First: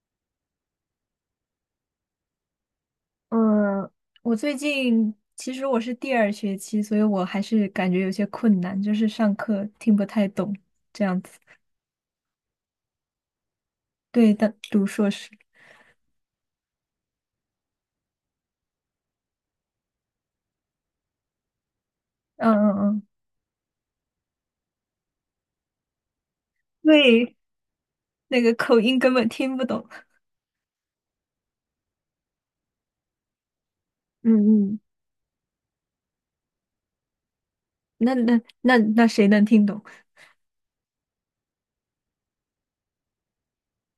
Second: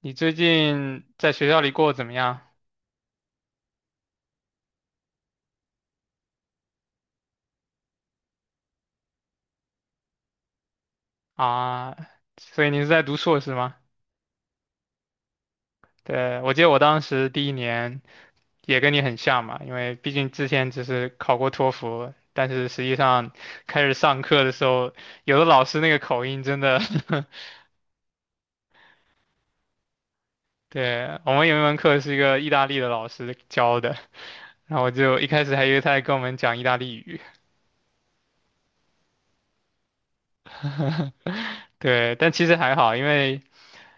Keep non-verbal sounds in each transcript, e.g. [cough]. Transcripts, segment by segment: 你最近在学校里过得怎么样嗯，我最近其实我是第二学期，所以我还是感觉有些困难，就是上课听不太懂这样子。啊？所以你是在读硕士吗？对的，读硕士，对，我记得我当时第一年也跟你很像嘛，因为毕竟之前只是考过托福，嗯但是嗯实际嗯，上开始上课的时候，有的老师那个口音真的 [laughs] 对，那个口音根本听不懂。对，我们有一门课是一个意大利的老师教的，嗯然嗯，后我就一开始还以为他在跟我们讲意大利语，那谁能听懂？对，但其实还好，因为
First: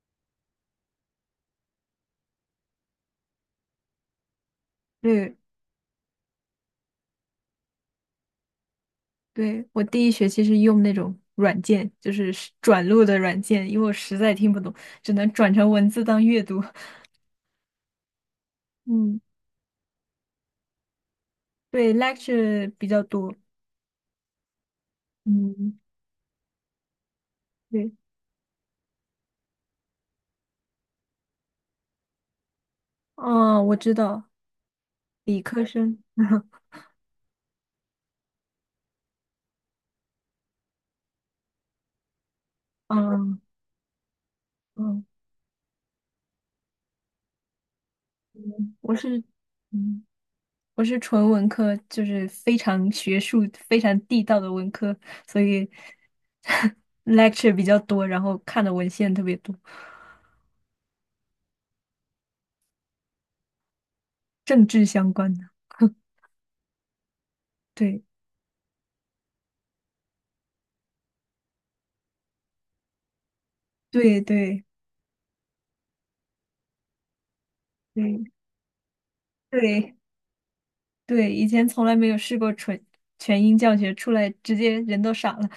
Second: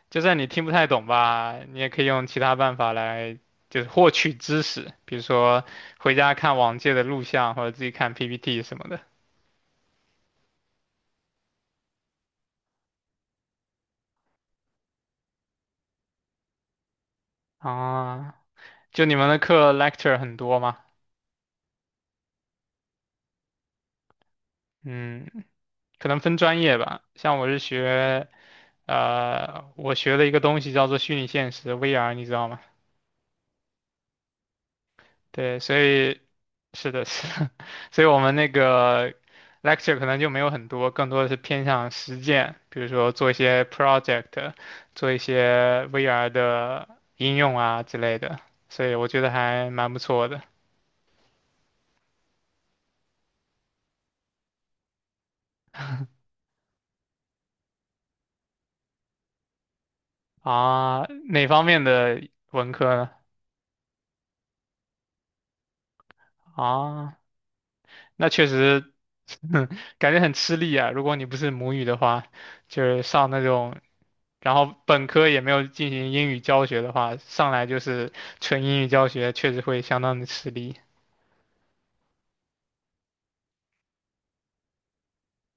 就算你听不太懂吧，你也可以用其他办法来就是获取知识，比如对说回家看往届的录像或者自己看 PPT 什么的。对，我第一学期是用那种软件，就是转录的软件，因为我实在听不懂，只能转成文字当阅读。[laughs] 啊，就你嗯，们的课 lecture 很多吗？对，lecture 比较多。嗯，嗯，可能分专业吧。像我是对，学，我学的一个东西叫做虚拟现实 VR,你知道吗？哦，我知道。理对，科所生，以是的，是的，[laughs] 所以我们那个 lecture 可能就没有很多，更多的是偏向实践，比如说做一嗯些 project,嗯做一些 VR 的应用啊之类的，嗯，所以我觉得还蛮不嗯错的我是纯文科，就是非常学术、非常地道的文科，所以 [laughs] lecture 比较多，然后看的文献特别多，啊。哪方面的文科呢？政治相关的。[laughs] 啊，对那确实，[laughs] 感觉很吃力啊。如果你不是母语的话，就是上那种，对然对后本科也没有进行英语教学的话，上来就是对纯英语教学，确实会对相当的吃力。对，以前从来没有试过纯全英教学，出来直接人都傻了。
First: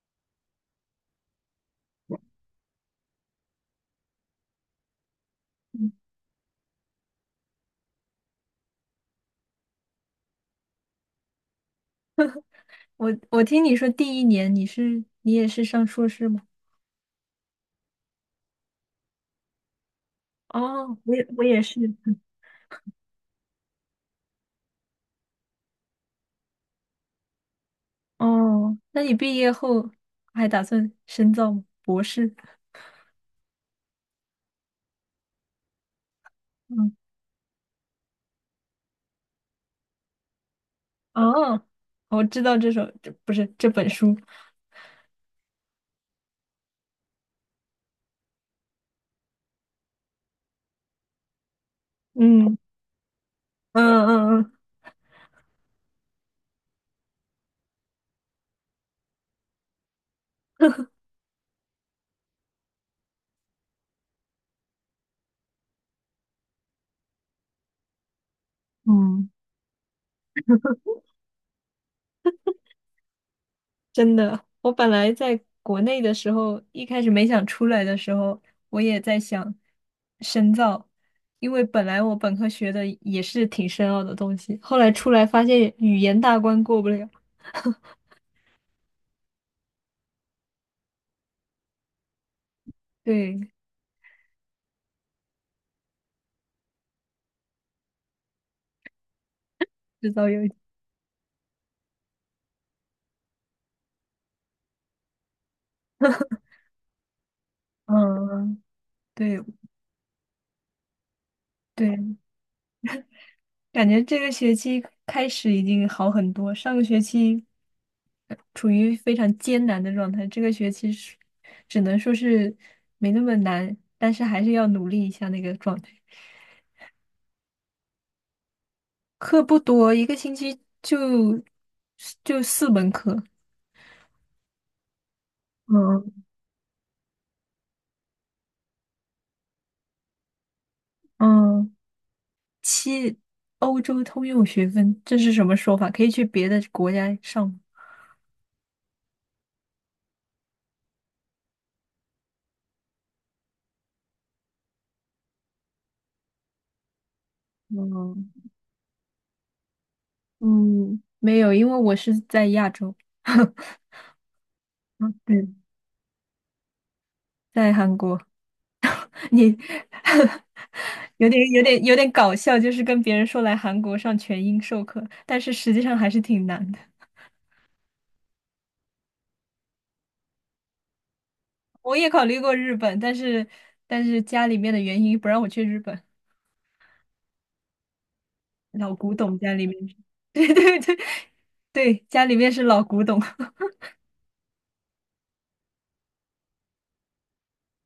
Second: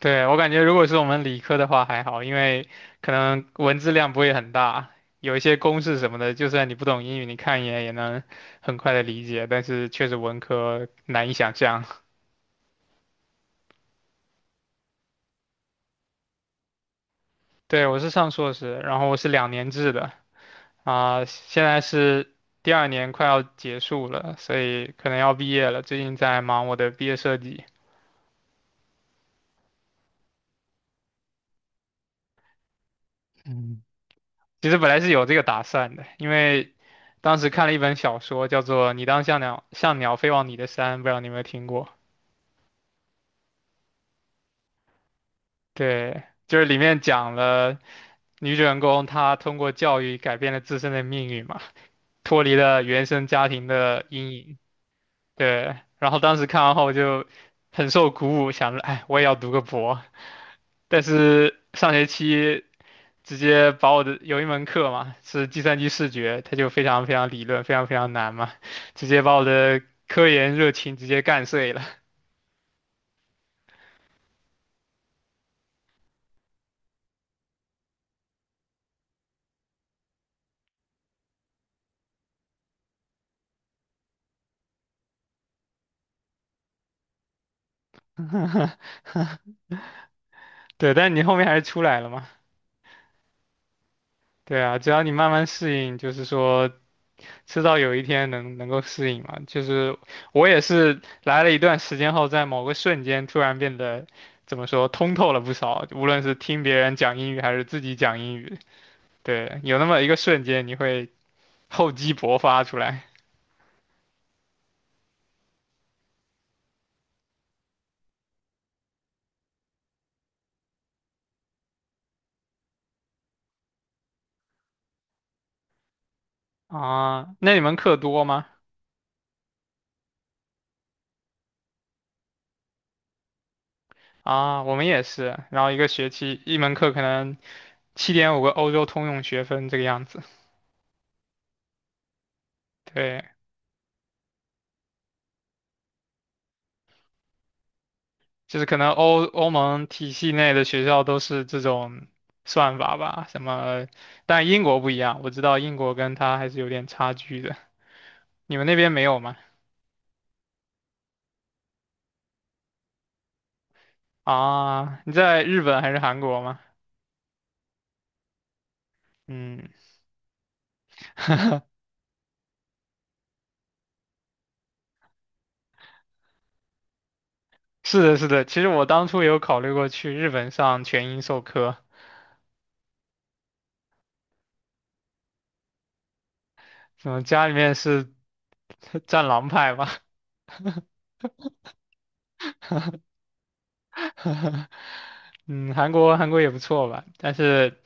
对，我感觉，如果是我们理科的话还好，因为可能文字量不会很大，有一些公嗯，式什么的，就算你不懂英语，你看一眼也能很快的理解。但是确实文科难以想象。我听你说第一年你也是上硕士吗？对，我是上硕士，然后我是2年制的。哦，我啊，也我也现是。在是第二年快要结束了，所以可能要毕业了。最近在忙我的毕业设计。哦，那你毕业后还打算深造吗博士 嗯，其实本来是有这个打算的，因 [laughs]？为嗯，当时看了一本小说，叫做《你当像鸟像鸟飞往你的山》，不知道你有没有哦，听过？我知道这首，这不是这本书。对，就是里面讲了女主人公她通过教育改变了自身的命运嘛，脱离嗯了原生家庭的嗯阴嗯嗯，影。对，然后当时看完后就很受鼓舞，想着，哎，我也要读个博。但是上学期直接把我的有一门课嘛，是计算机视觉，它就非常非常理论，非常非常难嘛，直接嗯把我的科研热情直接干碎了。真的，我本来在国内的时候，一开始没想出来的时候，我也在想深造，因为本来我本科学的也是挺深奥的东西，后来出来发现语言大关过不了，[laughs] 对，但你后面还是出来了嘛。对，对啊，只要你慢慢适应，就是说，迟早有一天能够适应嘛。就是制造有，我也是来了一段时间后，在某个瞬间突然变得怎么说通透了不少，无论是听别人讲英语还是自己讲英语，嗯，对对，有那么一个瞬间，你会 [laughs] 厚积对，薄发出来感觉这个学期开始已经好很多，上个学期处于非常艰难的状态，这个学期是只能说是没那么难，但是还是要努力一下那个状态。啊。那你们课多吗？课不多，一个星期就4门课。啊，我们也是，然后一个学嗯期一门课可能7.5个欧洲通用学分这个样子。嗯，对，欧洲通用学分，这是什么说法？可以去别的国家上吗？就是可能欧盟体系内的学校都是这种算法吧，什么，但英国不一样，我知道英国跟它还是有点差距的。嗯你们那边没有吗？嗯，没有，因为我是在亚洲，[laughs] 啊，你嗯，在对，日本还是韩国吗？在韩国。你 嗯，[laughs] 有点有点 [laughs] 有点搞笑，就是跟别人说来韩国上全英授课，但是实际上还是挺难的。是的，是的。其实我当初有考虑过去日本上全英授课，我也考虑过日本，但是家里面的原因不让我去日本，嗯，家里面是 老 [laughs] 古战董狼家里派面是 吧？[laughs] 对对对对，家里面是老古董。[laughs] [laughs] 嗯，韩国也不错吧，但是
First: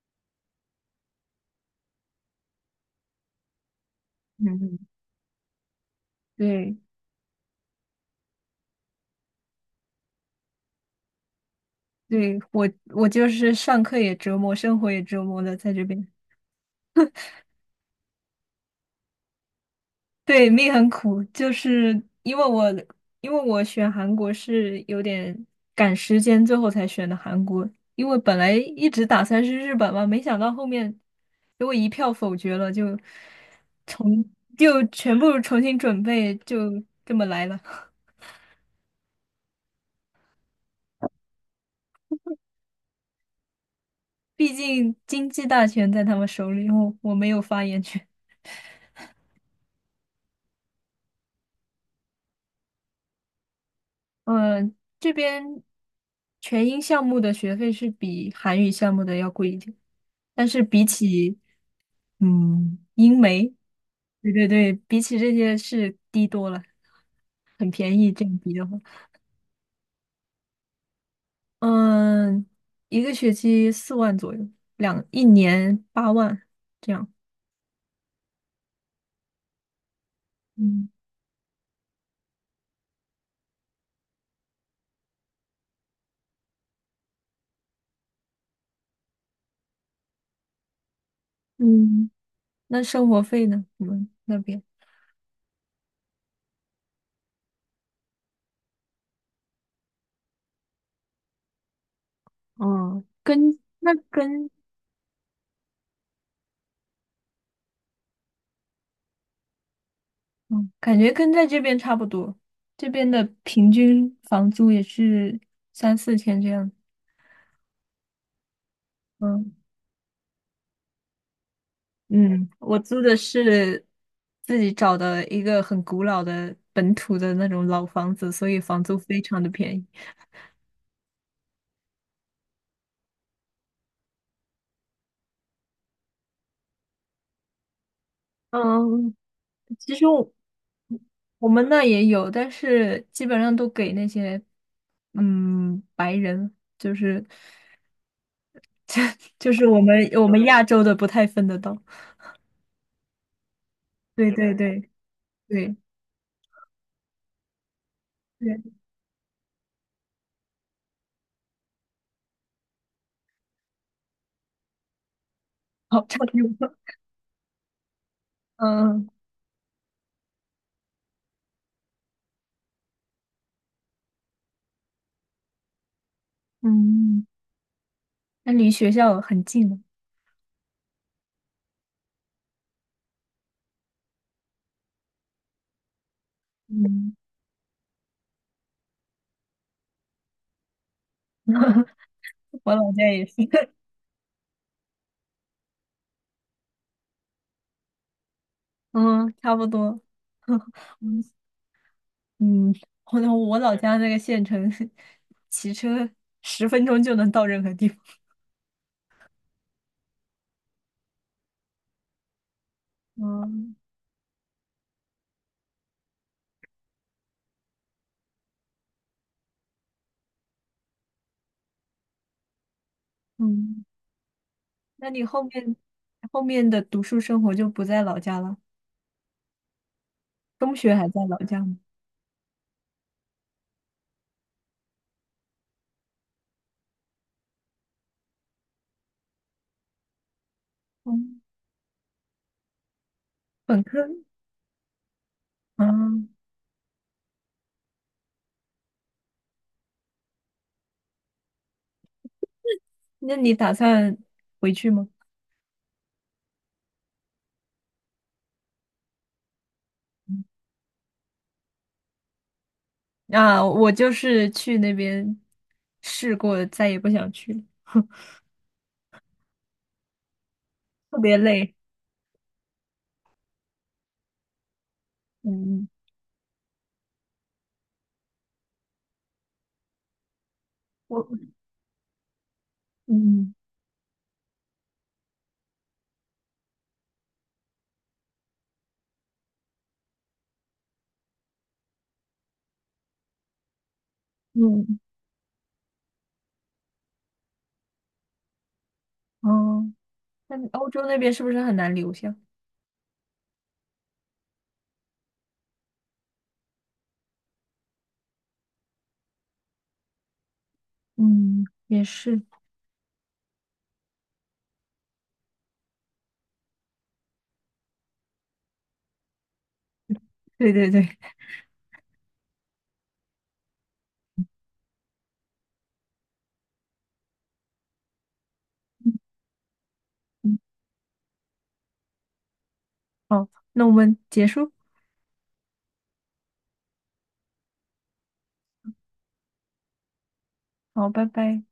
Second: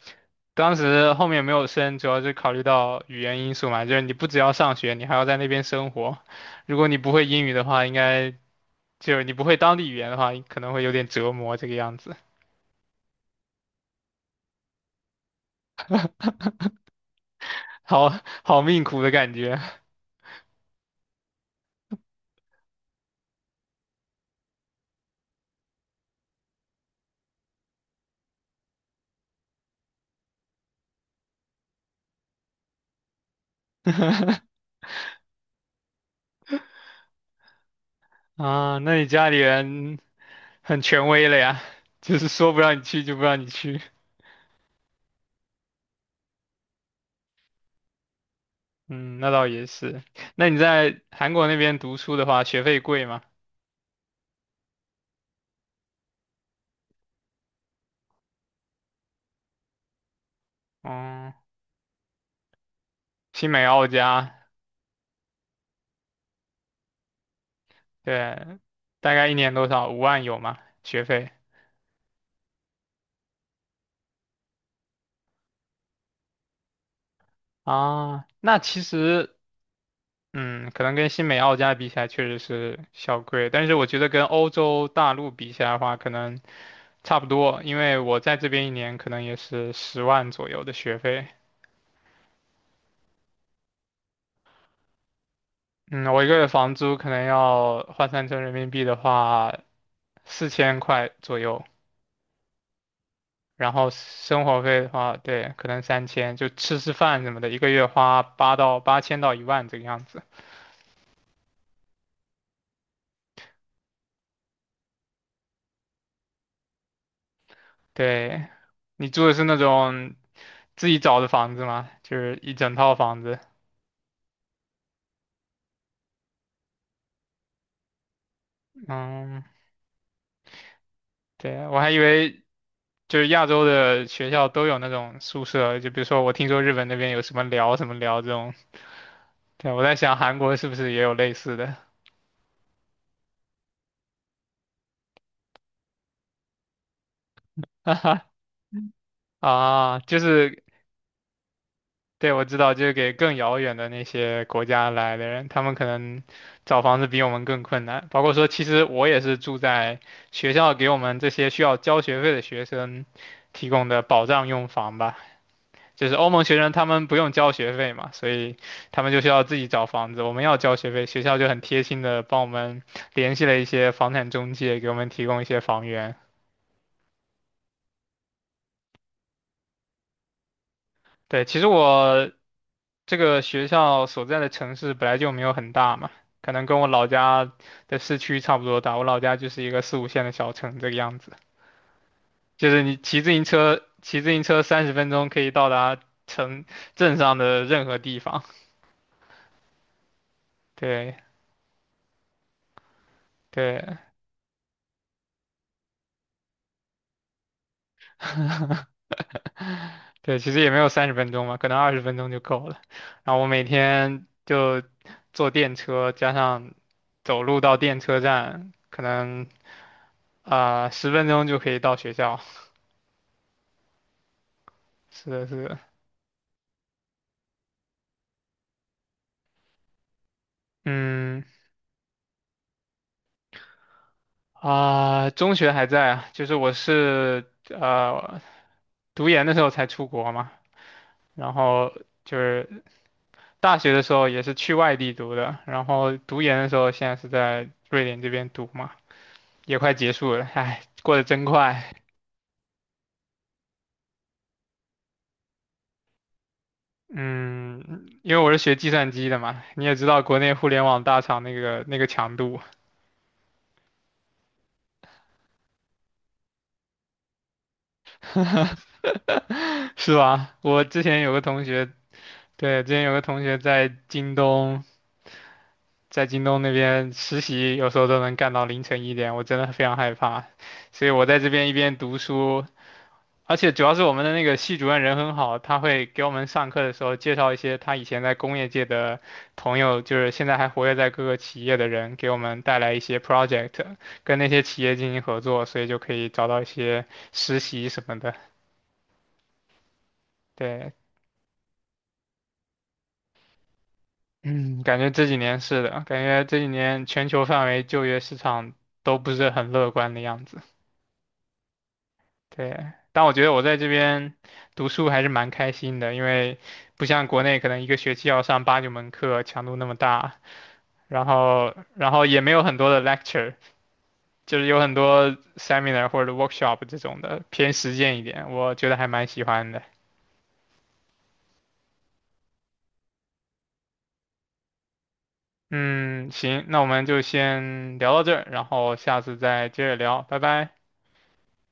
当时后面没有升，主要是考虑到语言因素嘛，就是你不只要上嗯，学，你还要在那边生活，对如果你不会英语的话，应该就是你不会当地语言的话，可能会有点折磨这个样子，对，我就是上课也折磨，生活也折磨的，在这边。好好命苦的感觉 对，命很苦，就是因为我选韩国是有点赶时间，最后才选的韩国。因为本来一直打算是日本嘛，没想到后面给我一票否决了，就 [laughs] 就全部重新准备，就这么来了。[laughs] 啊。那你家里人很权威了呀，就是说不让你去就不让你去。毕竟经济大权在他们手里，我没有发言权。嗯，那倒也是。那你在韩国那边读书的话，学费贵吗？嗯，这边全英项目的学费是比韩语项目的要贵一点，但是比嗯，起英媒，新美澳对加，对对，比起这些是低多了，很便宜，这样比对，的话，大概一年多少？5万有吗？学费嗯，一个学期4万左右，一年8万，这样。啊，那其实，嗯，可嗯能跟新美澳加比起来确实是小贵，但是我觉得跟欧洲大陆比起来的话，可能差不多，因为我在这边一年可能也是10万左右的学费。嗯，那生活费呢？你们那边？嗯，我一个月房租可能要换算成人民币的话，4000块左右。哦，跟然后那生跟，活费的话，对，可能3000，就吃吃饭什么的，一个月花八到8000到1万这个样子。嗯，感觉跟在这边差不多，这边的平均房租也是三四千这样。对，你住的是嗯那种自己找的房子吗？就是嗯，一整我套租的房子。是自己找的一个很古老的本土的那种老房子，所以房租非常嗯，的便宜。对啊，我还以为就是亚洲的学校都有那种宿舍，就比如说我听说日本那边有什么寮什么寮这种。嗯，对，我在其实想我韩国是不是也有类我似们的？那也有，但是基本上都给那些白人，就是 [laughs] 就是我啊，们就我们亚是洲的不太分得到。对，我知道，就是给更遥远的那对些对国对家来的人，他们对可能找房子比我们更困难。包括说，对，其实我也是住在学校给我们这些需要交学费的学生提供的保障用房吧。好就是差不欧盟学生多。他 [laughs] 们不用交学费嘛，所以他嗯们就需要自己找房子。我们要交学费，学校就很贴心的帮我们联系了一些房产中介，给我们提供一些房源。嗯，那离学校很近了。对，其实我这个学校所在的城市本来就没有很大嘛，可能跟我老嗯，家的市区差不多大。我老家就是一个四五线的小城这个样子，[laughs] 就我是老你家骑也自行是。车，骑自行车三十分钟可以到达城镇上的任何地方。嗯，差不多。[laughs] 对嗯，我我老家对那个县城，骑车10分钟就能到任何地方。对，其实也没有三十分钟嘛，可能20分钟就够了。[laughs] 然后我每嗯天就坐电车，加上走路到电车站，可能啊十分钟就可以到学校。[laughs] 嗯，那你是后的，是面的。后面的读书生活就不在老家了？中学还在老嗯家吗？啊，中学还在啊，就是我是读研的时候才出国嘛，嗯，然后就是大本学的科。时候也是去外地读的，然后嗯，读研的时候现在是在瑞典这边读嘛，也快结束了，哎，过得真快。那你打算回去吗？嗯，因为我是学计算机的嘛，你也知道国内互联网大厂那个强度，啊，我就是去那边试过，再也不想去了，[laughs] [laughs] 是吧？我之特前有别个同累。学，对，之前有个同学在京东。嗯，在京东那边实习，有时候都能干到凌晨一点，我真的非常害怕。所以我在这我边一边读书，嗯而且主要是我们的那个系主任人很好，他会给我们上课的时候介绍一些他以前在工业界的朋友，就是现在还活跃在各个企业的人，给我们带来一些 project,跟那些企业嗯进行合作，所以就可以找到一些实习什么的。哦。嗯那欧对，洲那边是不是很难留下？嗯，感觉这几年是的，感觉这几年全球范围就业市场都不是很乐观的样子。嗯，也是。对，但我觉得我在这边读书还是蛮开心的，因为不像国内可能一个学期要上8、9门课，强度那么大，对对对，然后也没有很多的 lecture,就是有很多 seminar 或者 workshop 这种的，偏实践一点，我觉得还蛮喜欢的。嗯，好，那我们结束，嗯，行，那我们就先聊到这儿，然后下次再接着聊，拜拜。好，拜拜。